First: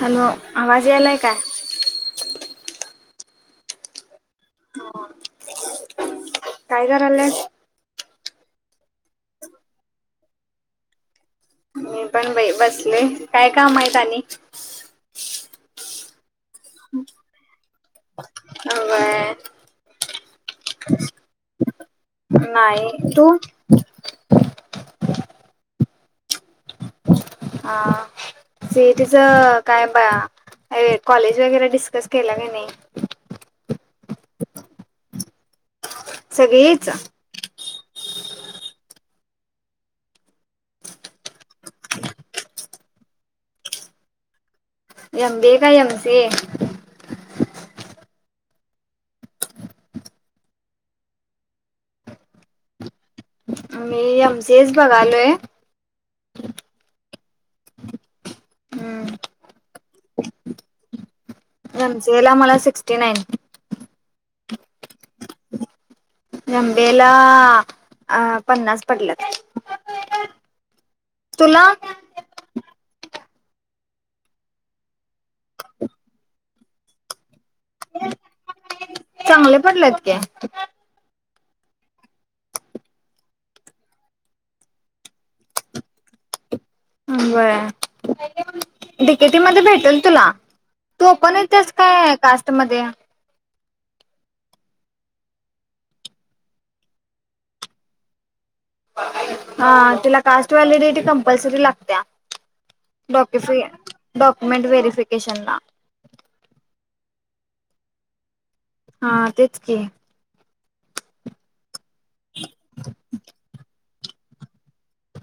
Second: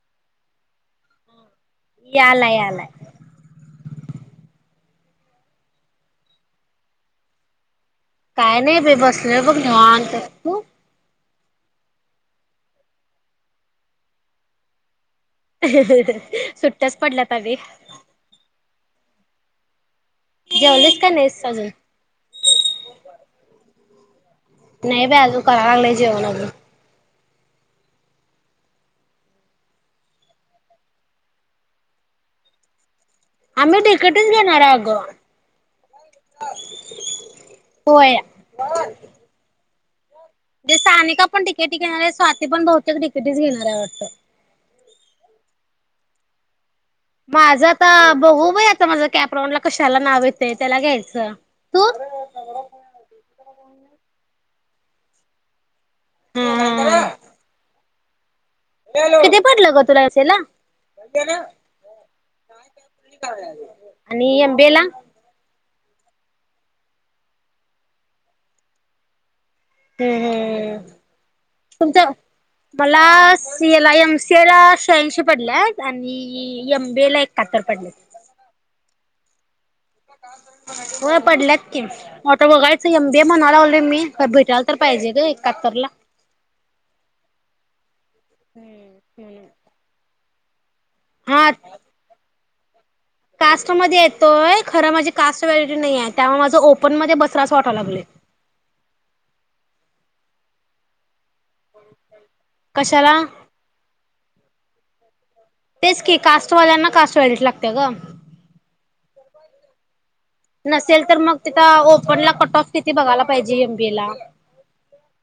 Hello आवाज यालाय यालाय यालाय हो काय करल्यास काय नाही बाई बसलोय बघ निवांत तू मी पण बाई बसलोय काय काम आहेत आणि [unintelligible] सुट्ट्याच पडल्यात अगं होय जेवलीस का नाहीस अजून? नाही तू [inaudible] नाही बाई अजून करा लागलोय जेवण अजून हां सी इ टी च काय ब काय कॉलेज वगैरे डिस्कस केला की नाही? आम्ही डीकेटी च घेणार आहे अगं सगळीच होय [unintelligible] ते सानिका पण तडीकेटी घेणार आहे स्वाती पण बहुतेक डीकेटीच घेणार आहे वाटत एम बी ऐ का एम सी ऐ माझं आता बघू बाई आता माझ कॅपराऊड ला कशाला नाव येते त्याला घ्यायचं तू मी एमसीए च बघालोय हूं [unintelligible] हूं हूं [unintelligible] किती पडल ग तुला असेल ना एमसीए ला मला सिक्स्टी नाईन आणि एमबीएला एमबीए ला अ पन्नास पडल्यात हूं हूं तुला तुमचं मला एम सी ए ला शहाऐंशी पडल्यात आणि एम बी ला एक शात्तर पडले [unintelligible] चांगलं [unintelligible] होय पडल्यात की मग आता बघायच एम बी ए म्हणायला लागलोय मी भेटायला तर पाहिजे एकाहत्तर ला बरं डीकेटीमध्ये भेटल तुला तू ओपन हा येतेस काय? काय कास्ट? कास्ट मध्ये कास्ट मध्ये येतोय खर माझी कास्ट व्हलिडिटी नाही आहे त्यामुळे माझं ओपन मध्ये बसलं अस वाटाया लागलय हा तुला कास्ट व्हॅलिडिटी कम कशाला [unintelligible] मेंन व्हेरीफिकेशनला तेच की कास्टवाल्यांना कास्ट व्हॅलिडिटी लागतत्या ग हा तेच की नसेल तर मग तिथ ओ ओपनला कट ऑफ किती बघायला पाहिजे एम बी ए ला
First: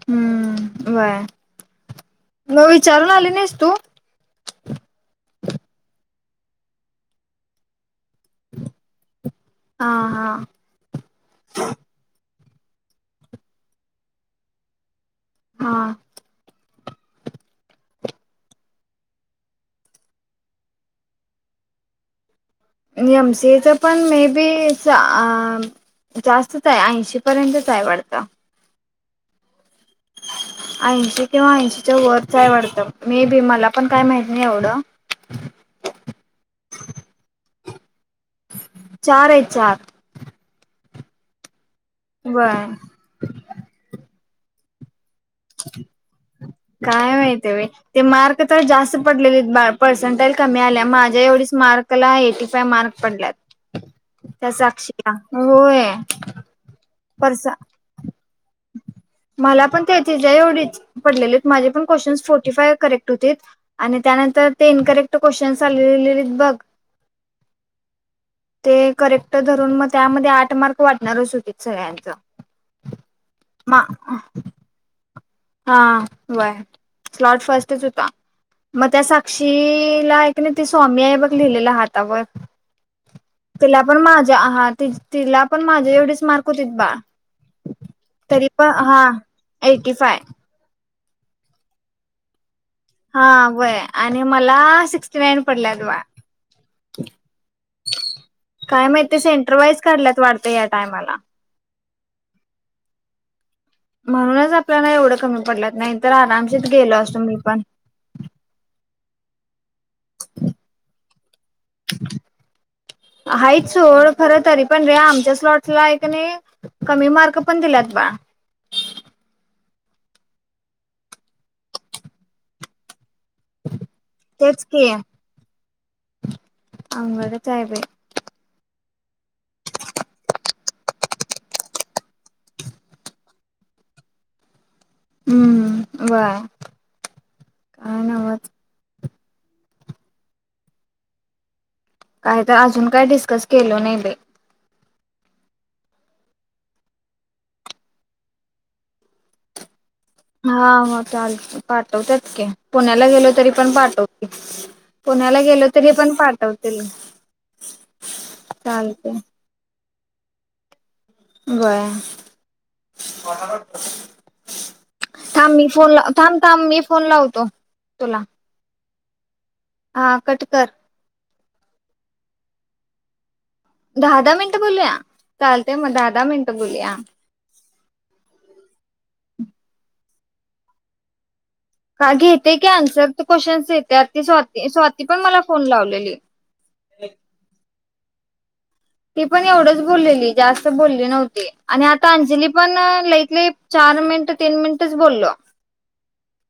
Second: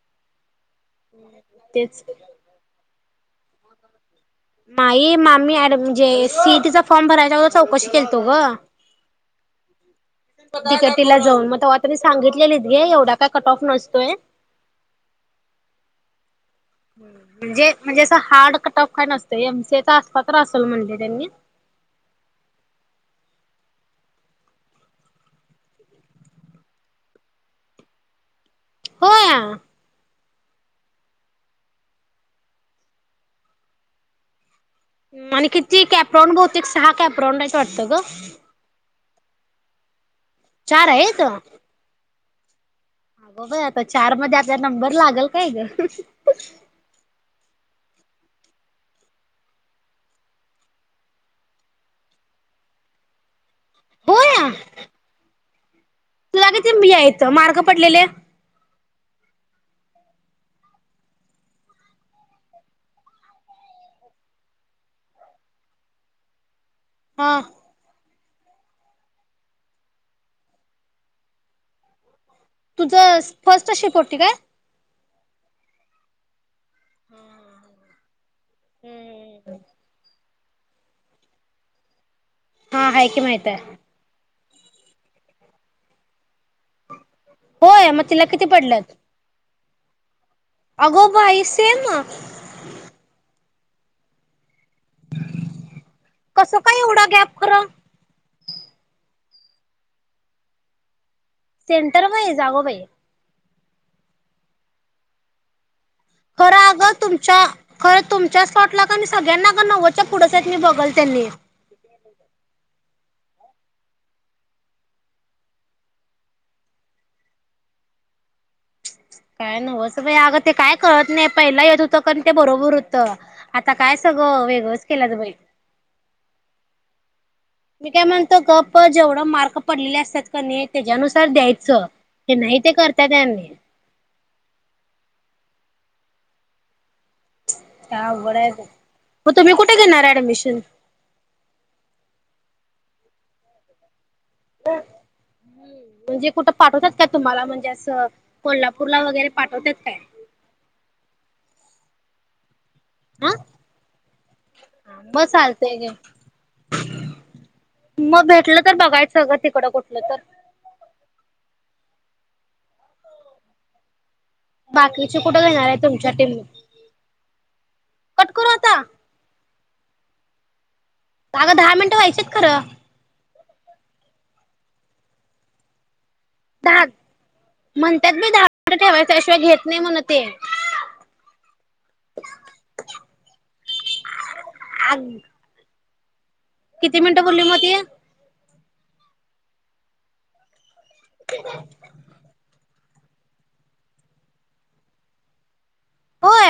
हूं तेच व्हय चारून आली नाईस तू नाई मामी म्हनजे सीईटीचा फॉर्म भरायच्या आगोदर चौकशी केल [inaudible] हा हा तिथे तिला जाऊन म तवा तिनी सांगितलेली ए एवढा काय कट ऑफ नसतोय हा म्हणजे म्हणजे असं हार्ड कटऑफ काय नसतंय एमसीएचा आसला तर असेल म्हणले त्यांनी एमसीएचा पण मे बी च अं जास्तच आहे ऐंशी पर्यंतच आहे वाढत होया ऐंशी किंवा ऐंशीच्या वरचय वाडतं मे बी मला पण काय माहती नाय एवढं आणि किती कॅप्रॉन बहुतेक सहा कॅप्रॉड आहेत वाटत ग चार आहे चार चार आहेेत. व्हय अगबय आता चार मध्ये आ जर नंबर लागल काय ग काय माहितीय बाय ते मार्क तर जास्त पडलेलेत पर्सेंटेज कमी आल्या माझ्या एवढीच मार्कला एटी फायव मार्क पडल्यात त्या साक्षी ला होय. [inaudible] [unintelligible] यायच परसा मार्क पडलेले मला पण त्याचेच एवढीच पडलेलेत माझे पण क्वेचन् फोर्टी फाय करेक्ट होते आणि त्यानंतर ते इनकरेक्ट क्वेशन्स आलेलेले त बघ हा ते करेक्ट धरून म त्यामध्ये आठ मार्क वाटणारच होते सगळ्यांच तुझ फर्स्ट शिप होती काय? हा व्हय लॉर्ट फर्स्टच होता मग त्या साक्षीला ती ने ते स्वामी आहे बघ लिहिलेल हातावर हा हाय की माहित आहे. तिला पण मा हा हा ती तिला पण माझे एवढीच मार्क होतेत बा होय मग तिला किती तरी पण पडल्यात हा एटी फाय अगोबाई सेम म हा व्हय आणि म तिला सिक्सटि नाईन पडल्यात बा कसं काय एवढा गॅप खरं काय माहित ते सेंटरवाईज काढल्यात वाटतय या टायमाला सेंटर वाईज, अगो बाई! म्हणूनच आपल्याला एवढ कमी पडल्यात ना खर अग तुमच्या खर तुमच्या स्पॉट ला सगळ्यांना का नव्वदच्या पुढच आहेत मी बघल त्यांनी हाच सोड खर तरी पण रे, आमच्या स्लॉटला हकीकत नाय कमी मार्क पण दिल्यात बा काय नव्ह अस बाई अगं ते काय कळत नाही पहिला येत होत कनी ते बरोबर हो आता काय सगळं तेच वेगळच की केलत बई [unintelligible] मी काय म्हणतो गप प जेवढ मार्क पडलेले असतात का नाय, त्याच्यानुसार द्यायच हे नाय ते करतात यांनी हम्म हं व्हय काय अवघड हाय बघ, मग तुम्ही कुठे घेणार ऍडमिशन? काही तर अजून काय डिस्कस केल नाही बाई ह म्हणजे कुठं पाठवतात का तुम्हाला म्हणजे, असं कोल्हापूरला वगैरे पाठवतात काय? हा मग चाल पाठवत्यात की, पुण्याला गेलो हा तरी पण पाठवतील, मग पुण्याला गेलो चालतंय घे तरी पण पाठवतील, चालते नंतर बर बाकीचे कुठे थांब घेणार मी आहे फोन तुमच्या थांब टेस्ट, थांब मी फोन लावतो तुला कट करू आता? हा कटकर अगं दहा मिनिटं व्हायचेत खरं दहा दहा मिनिटं बोलूया चालतय मग, दहा दहा मिनिटं दहा बोलूया. म्हणतात मी दहा मिनिट ठेवायच आहे [unintelligible] घेत नाही म्हण ते का घेतय की आन्सर क्वेश्चन येतात सॉलव ती स्वाती पण मला फोन लावले ह किती मिनिटं भरली मग ती ती पण एवढंच बोललेली, जास्त ती पण बोलली न्हवती आणि आता अंजली पण अ लई त लई चार मिनिट- तीन मिनिटच बोललो होय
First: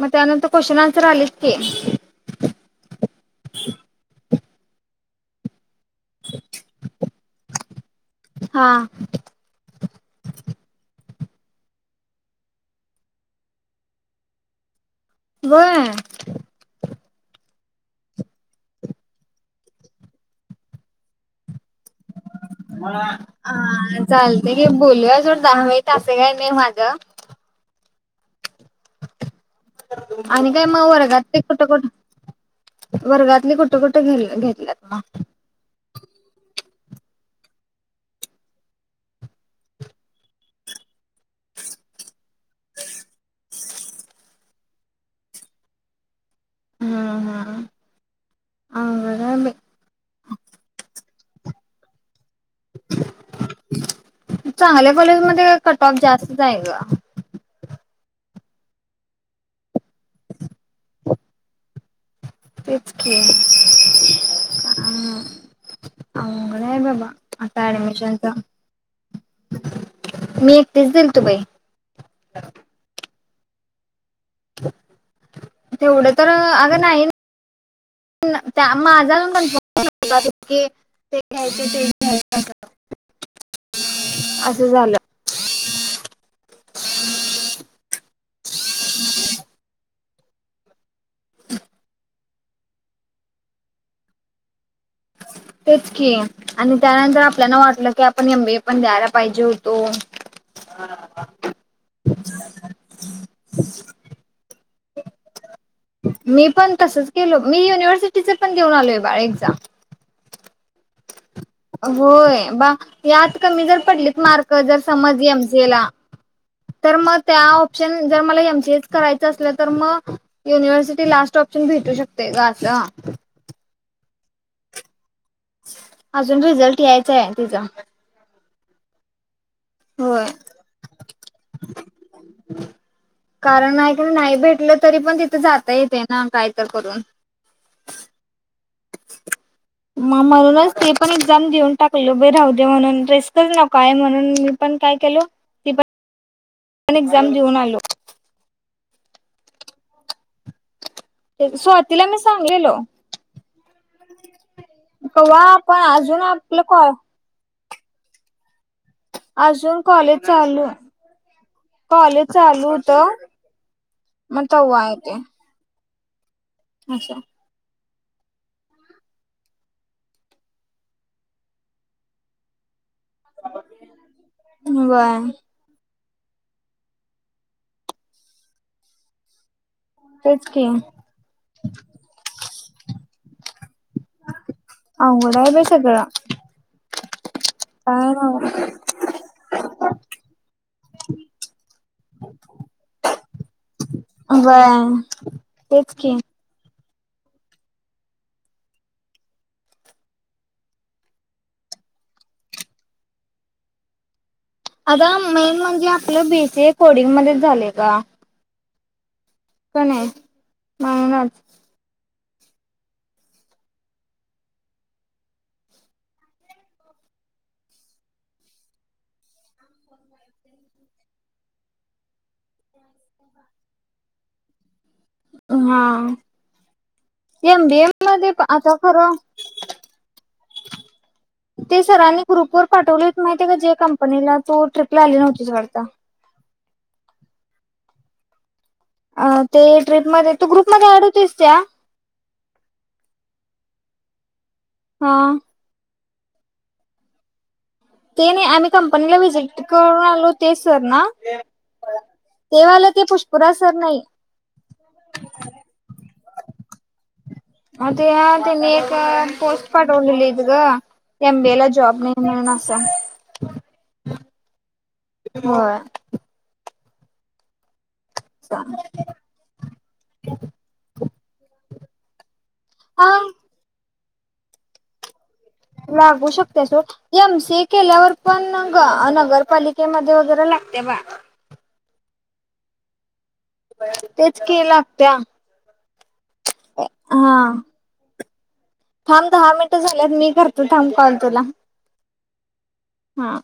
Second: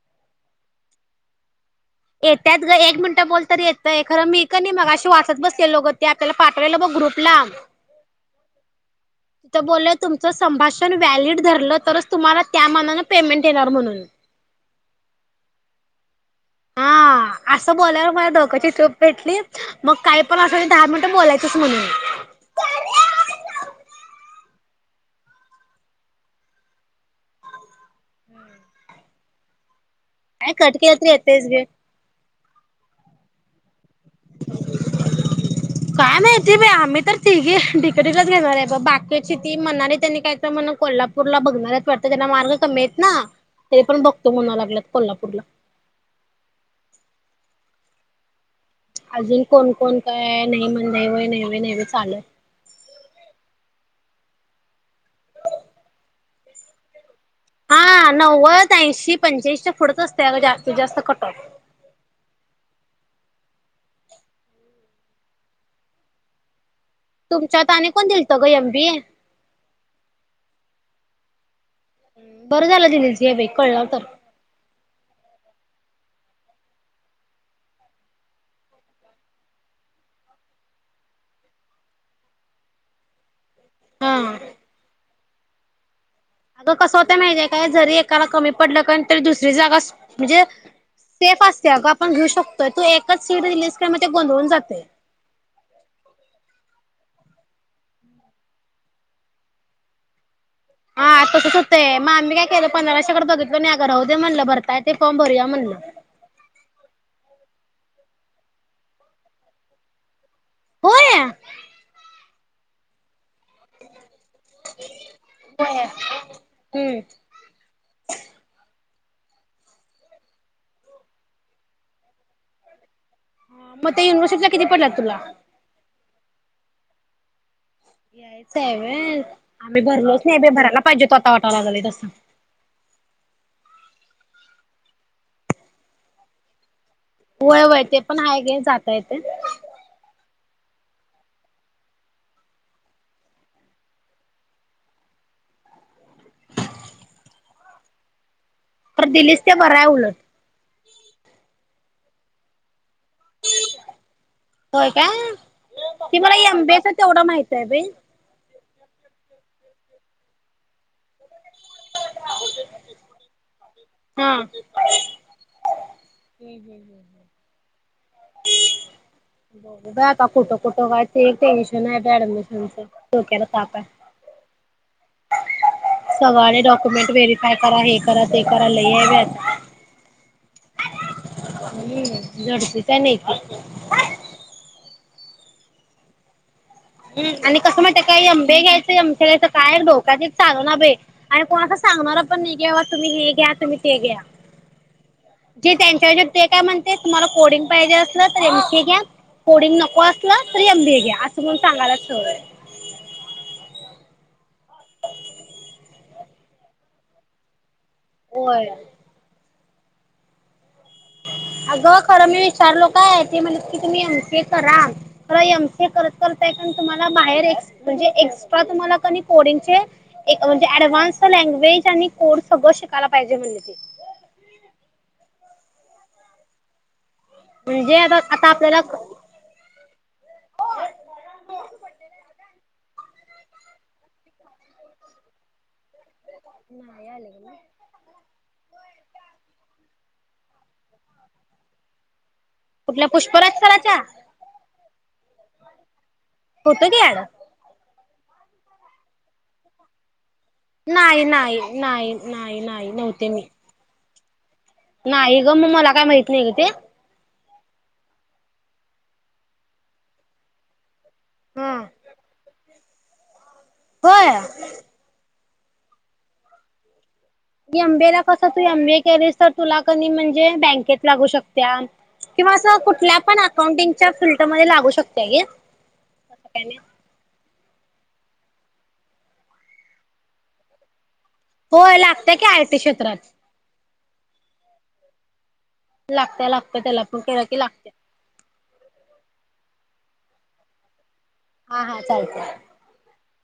मग त्यानंतर क्वेश्चन आन्सर आलेच की, येत्यात ग एक मिनिटं बोलतर येतय खरं मी कनि मी मगाशी वाचत बसलेलो ग ते आपल्याला पाठवलेल ब ग्रुपला हा ते बोलले तुमचं संभाषण व्हॅलीड धरलं तरच तुम्हाला त्या मानानं पेमेंट येणार म्हणून व्हय हा असं बोल्यावर माझी डोक्याची टुब पेटली मग काही पण असू दे दहा मिनिटं बोलायचच म्हणून हा चालतय की बोलूया सोड दहा मिनिट अस काय नाय माझ [inaudible] आणि काय कट मग केलं तरी वर्गात ते येतयच कुठ घे. कुठ वर्गातली कु कुठ कुठं घ घेतलंत म काय माहिती बाई आम्ही तर तीघी डी. के. टी. लाच घेणार हाय बघ, बाकीची ती मनाली तेनी काय तर म्हण कोल्हापूरला बघणारायत वाटतं त्यांना मार्क कमी हायत ना. तरी पण बघतो म्हणा लागल्यात कोल्हापूरला. हां हां अजून कोण कोण काय नाही म्हण नाही व्हय नाही व्हय नाही व्हय चालूये चांगल्या कॉलेज मध्ये कट ऑफ जास्त आहे ग हा नव्वद ऐंशी पंच्याऐंशीच्या पुुढच असतय अ गं जास्तीत जास्त कटऑफ तेच की हा अंगत नाही बाबा आता तुमच्यात आणि कोण ऍडमिशनचा दिलतं ग एम बी ए मी तीस दिलत बाई बरं झालं दिलीस यबाई कळलं तर तेवढं तर अगं नाही न त्या माझा [inaudible] हा असं झालं [inaudible] अगं कसं होत माहितीे काय जरी एकाला कमी पडलं का तरी दुसरी जागा म्हणजे सेफ असते अगं आपण घेऊ शकतोय तू एकच सीट रिलीज क म ते गोंधळून जातय तेच की आणि त्यानं तर आपल्याला वाटलं की आपण एमबीए पण द्यायला पाहिजे होतो. हा तसच होतय म आम्ही काय केलं पंधराशे कड बघितलं नाय अग राहूदे म्हणलं भर काय ते फॉर्म भरूया म्हणलं मी पण तसच केल मी युनिव्हर्सिटीचे पण देऊन आलोय बाळ एक्झाम होया होय बा हे आत कमी जर पडले मार्क जर समज एमसीए ला होय तर मग हम्म त्या ऑप्शन जर मला एमसीएच करायच असलं तर म युनिव्हर्सिटी लास्ट ऑप्शन भेटू शकते ग असा म ते युनवर्सिटीच्या किती पडलेत तुला अजून रिझल्ट यायचा आहे तिजा यायच हाय व्हय आम्ही भरलोच होय नाही भरायला पाहिजे तो आता वाटायला झालंय तसं कारण नाही का नाही भेटलं तरी पण तिथे जाता येते ना काय त करून होय व्हय ते पण आहे घे जाता येतय म म्हणूनच ती पण एक्झाम देऊन टाकल बाई राहुदे म्हणून रीस्कच नकोय म्हणून मी पण काय केलो ती पण पण एक्झाम देऊन आलो तर दिलीस ते बराय उलट ते स्वातीला मी सांगलेलो होय का कव्हा आपण ते अजून मला आपलं कॉ एमबीए तेवढ माहि [inaudible] अजून कॉलेज चालू कॉलेज चालू होत हा मग तवा येते हूं हूं हूं हूं बग बाई आता कुठं कुठं काय ते एक टेन्शन आहे ऍडमिशनच डोक्याला ताप हाय व्हय सगळनी डॉक्युमेंट व्हेरीफाय करा हे करा ते करा लयी हाय बाय तेच की [inaudible] [unintelligible] अवघड हाय बाय सगळा हम आणि कसं माहीत का एमबीएम घायच एम सी एघायच काय डोका तेच चालना बाई आणि कोण अस सांगणार पण नाही की बाबा तुम्ही हे घ्या तुम्ही ते घ्या ब जे तेच की त्यांच्या काय ते म्हणते तुम्हाला कोडिंग पाहिजे असल तर एम सी ए घ्या कोडिंग नको असलं तर एम बी ए घ्या अस बोल सांगायला [unintelligible] अग मेन म्हणजे आपलं बीसीए कोडिंगमध्ये च झालय गं [inaudible] का नाही म्हणुनच अगं खरं मी विचारलो काय ते म्हणली कि तुम्ही एम सी ए करा खर एम सी ए करत करत त्यातुन तुम्हाला बाहेर म्हणजे एक्स्ट्रा म्हणजे तुम्हाला कणी कोडिंगचे म्हणजे ऍडव्हान्स कोर्स लँग्वेज आणि कोड सगळं शिकायला पाहिजे म्हणले ते हा एम बीए म्हणजे आता मध्ये आता आपल्याला खरं ते सरानी ग्रुपवर पाठवले माहितीय का जे कंपनीला तू ट्रिपला आली नव्हती वाटत नाही आले अ ते ट्रीपमध्ये तू ग्रुपमध्ये अँड होतीस त्या आपल्या पुष्पराज सराच्या हा होतो की ऍड ते नाही आम्ही कंपनीला विजीट करून आलो ते सर ना नाही नाही नाही नाही तेवाले नाही ते नव्हते मी पुष्पराज सर नाही नाही गं म मला काय माहित [inaudible] हा ते त्यांनी एक पोस्ट पाठवलेलीती ग एम बीए ला हा जॉब नाही मिळणार [inaudible] होय. [inaudible] गेम त्याला कस तू एमबी केलीस तर तुला कणी म्हणजे बँकेत लागू शकतीया. किंवा अस हा कुठल्या पण अकाउंटिंग त्या फिल्टरमध्ये लागू शक लागू शकतिया सोड एम सि ए केल्यावर पण नगरपालिकेमध्ये वगैरे लागतिया बा होय लागत्या की आयटी क्षेत्रात तेच की लागत्या लागत्या लागत्या त्याला पण केलं हा की लागत्या थांब दहा मिनटं झाल्यात मी करतो थांब कॉल तुला हा हा चालतय. [unintelligible] हा आ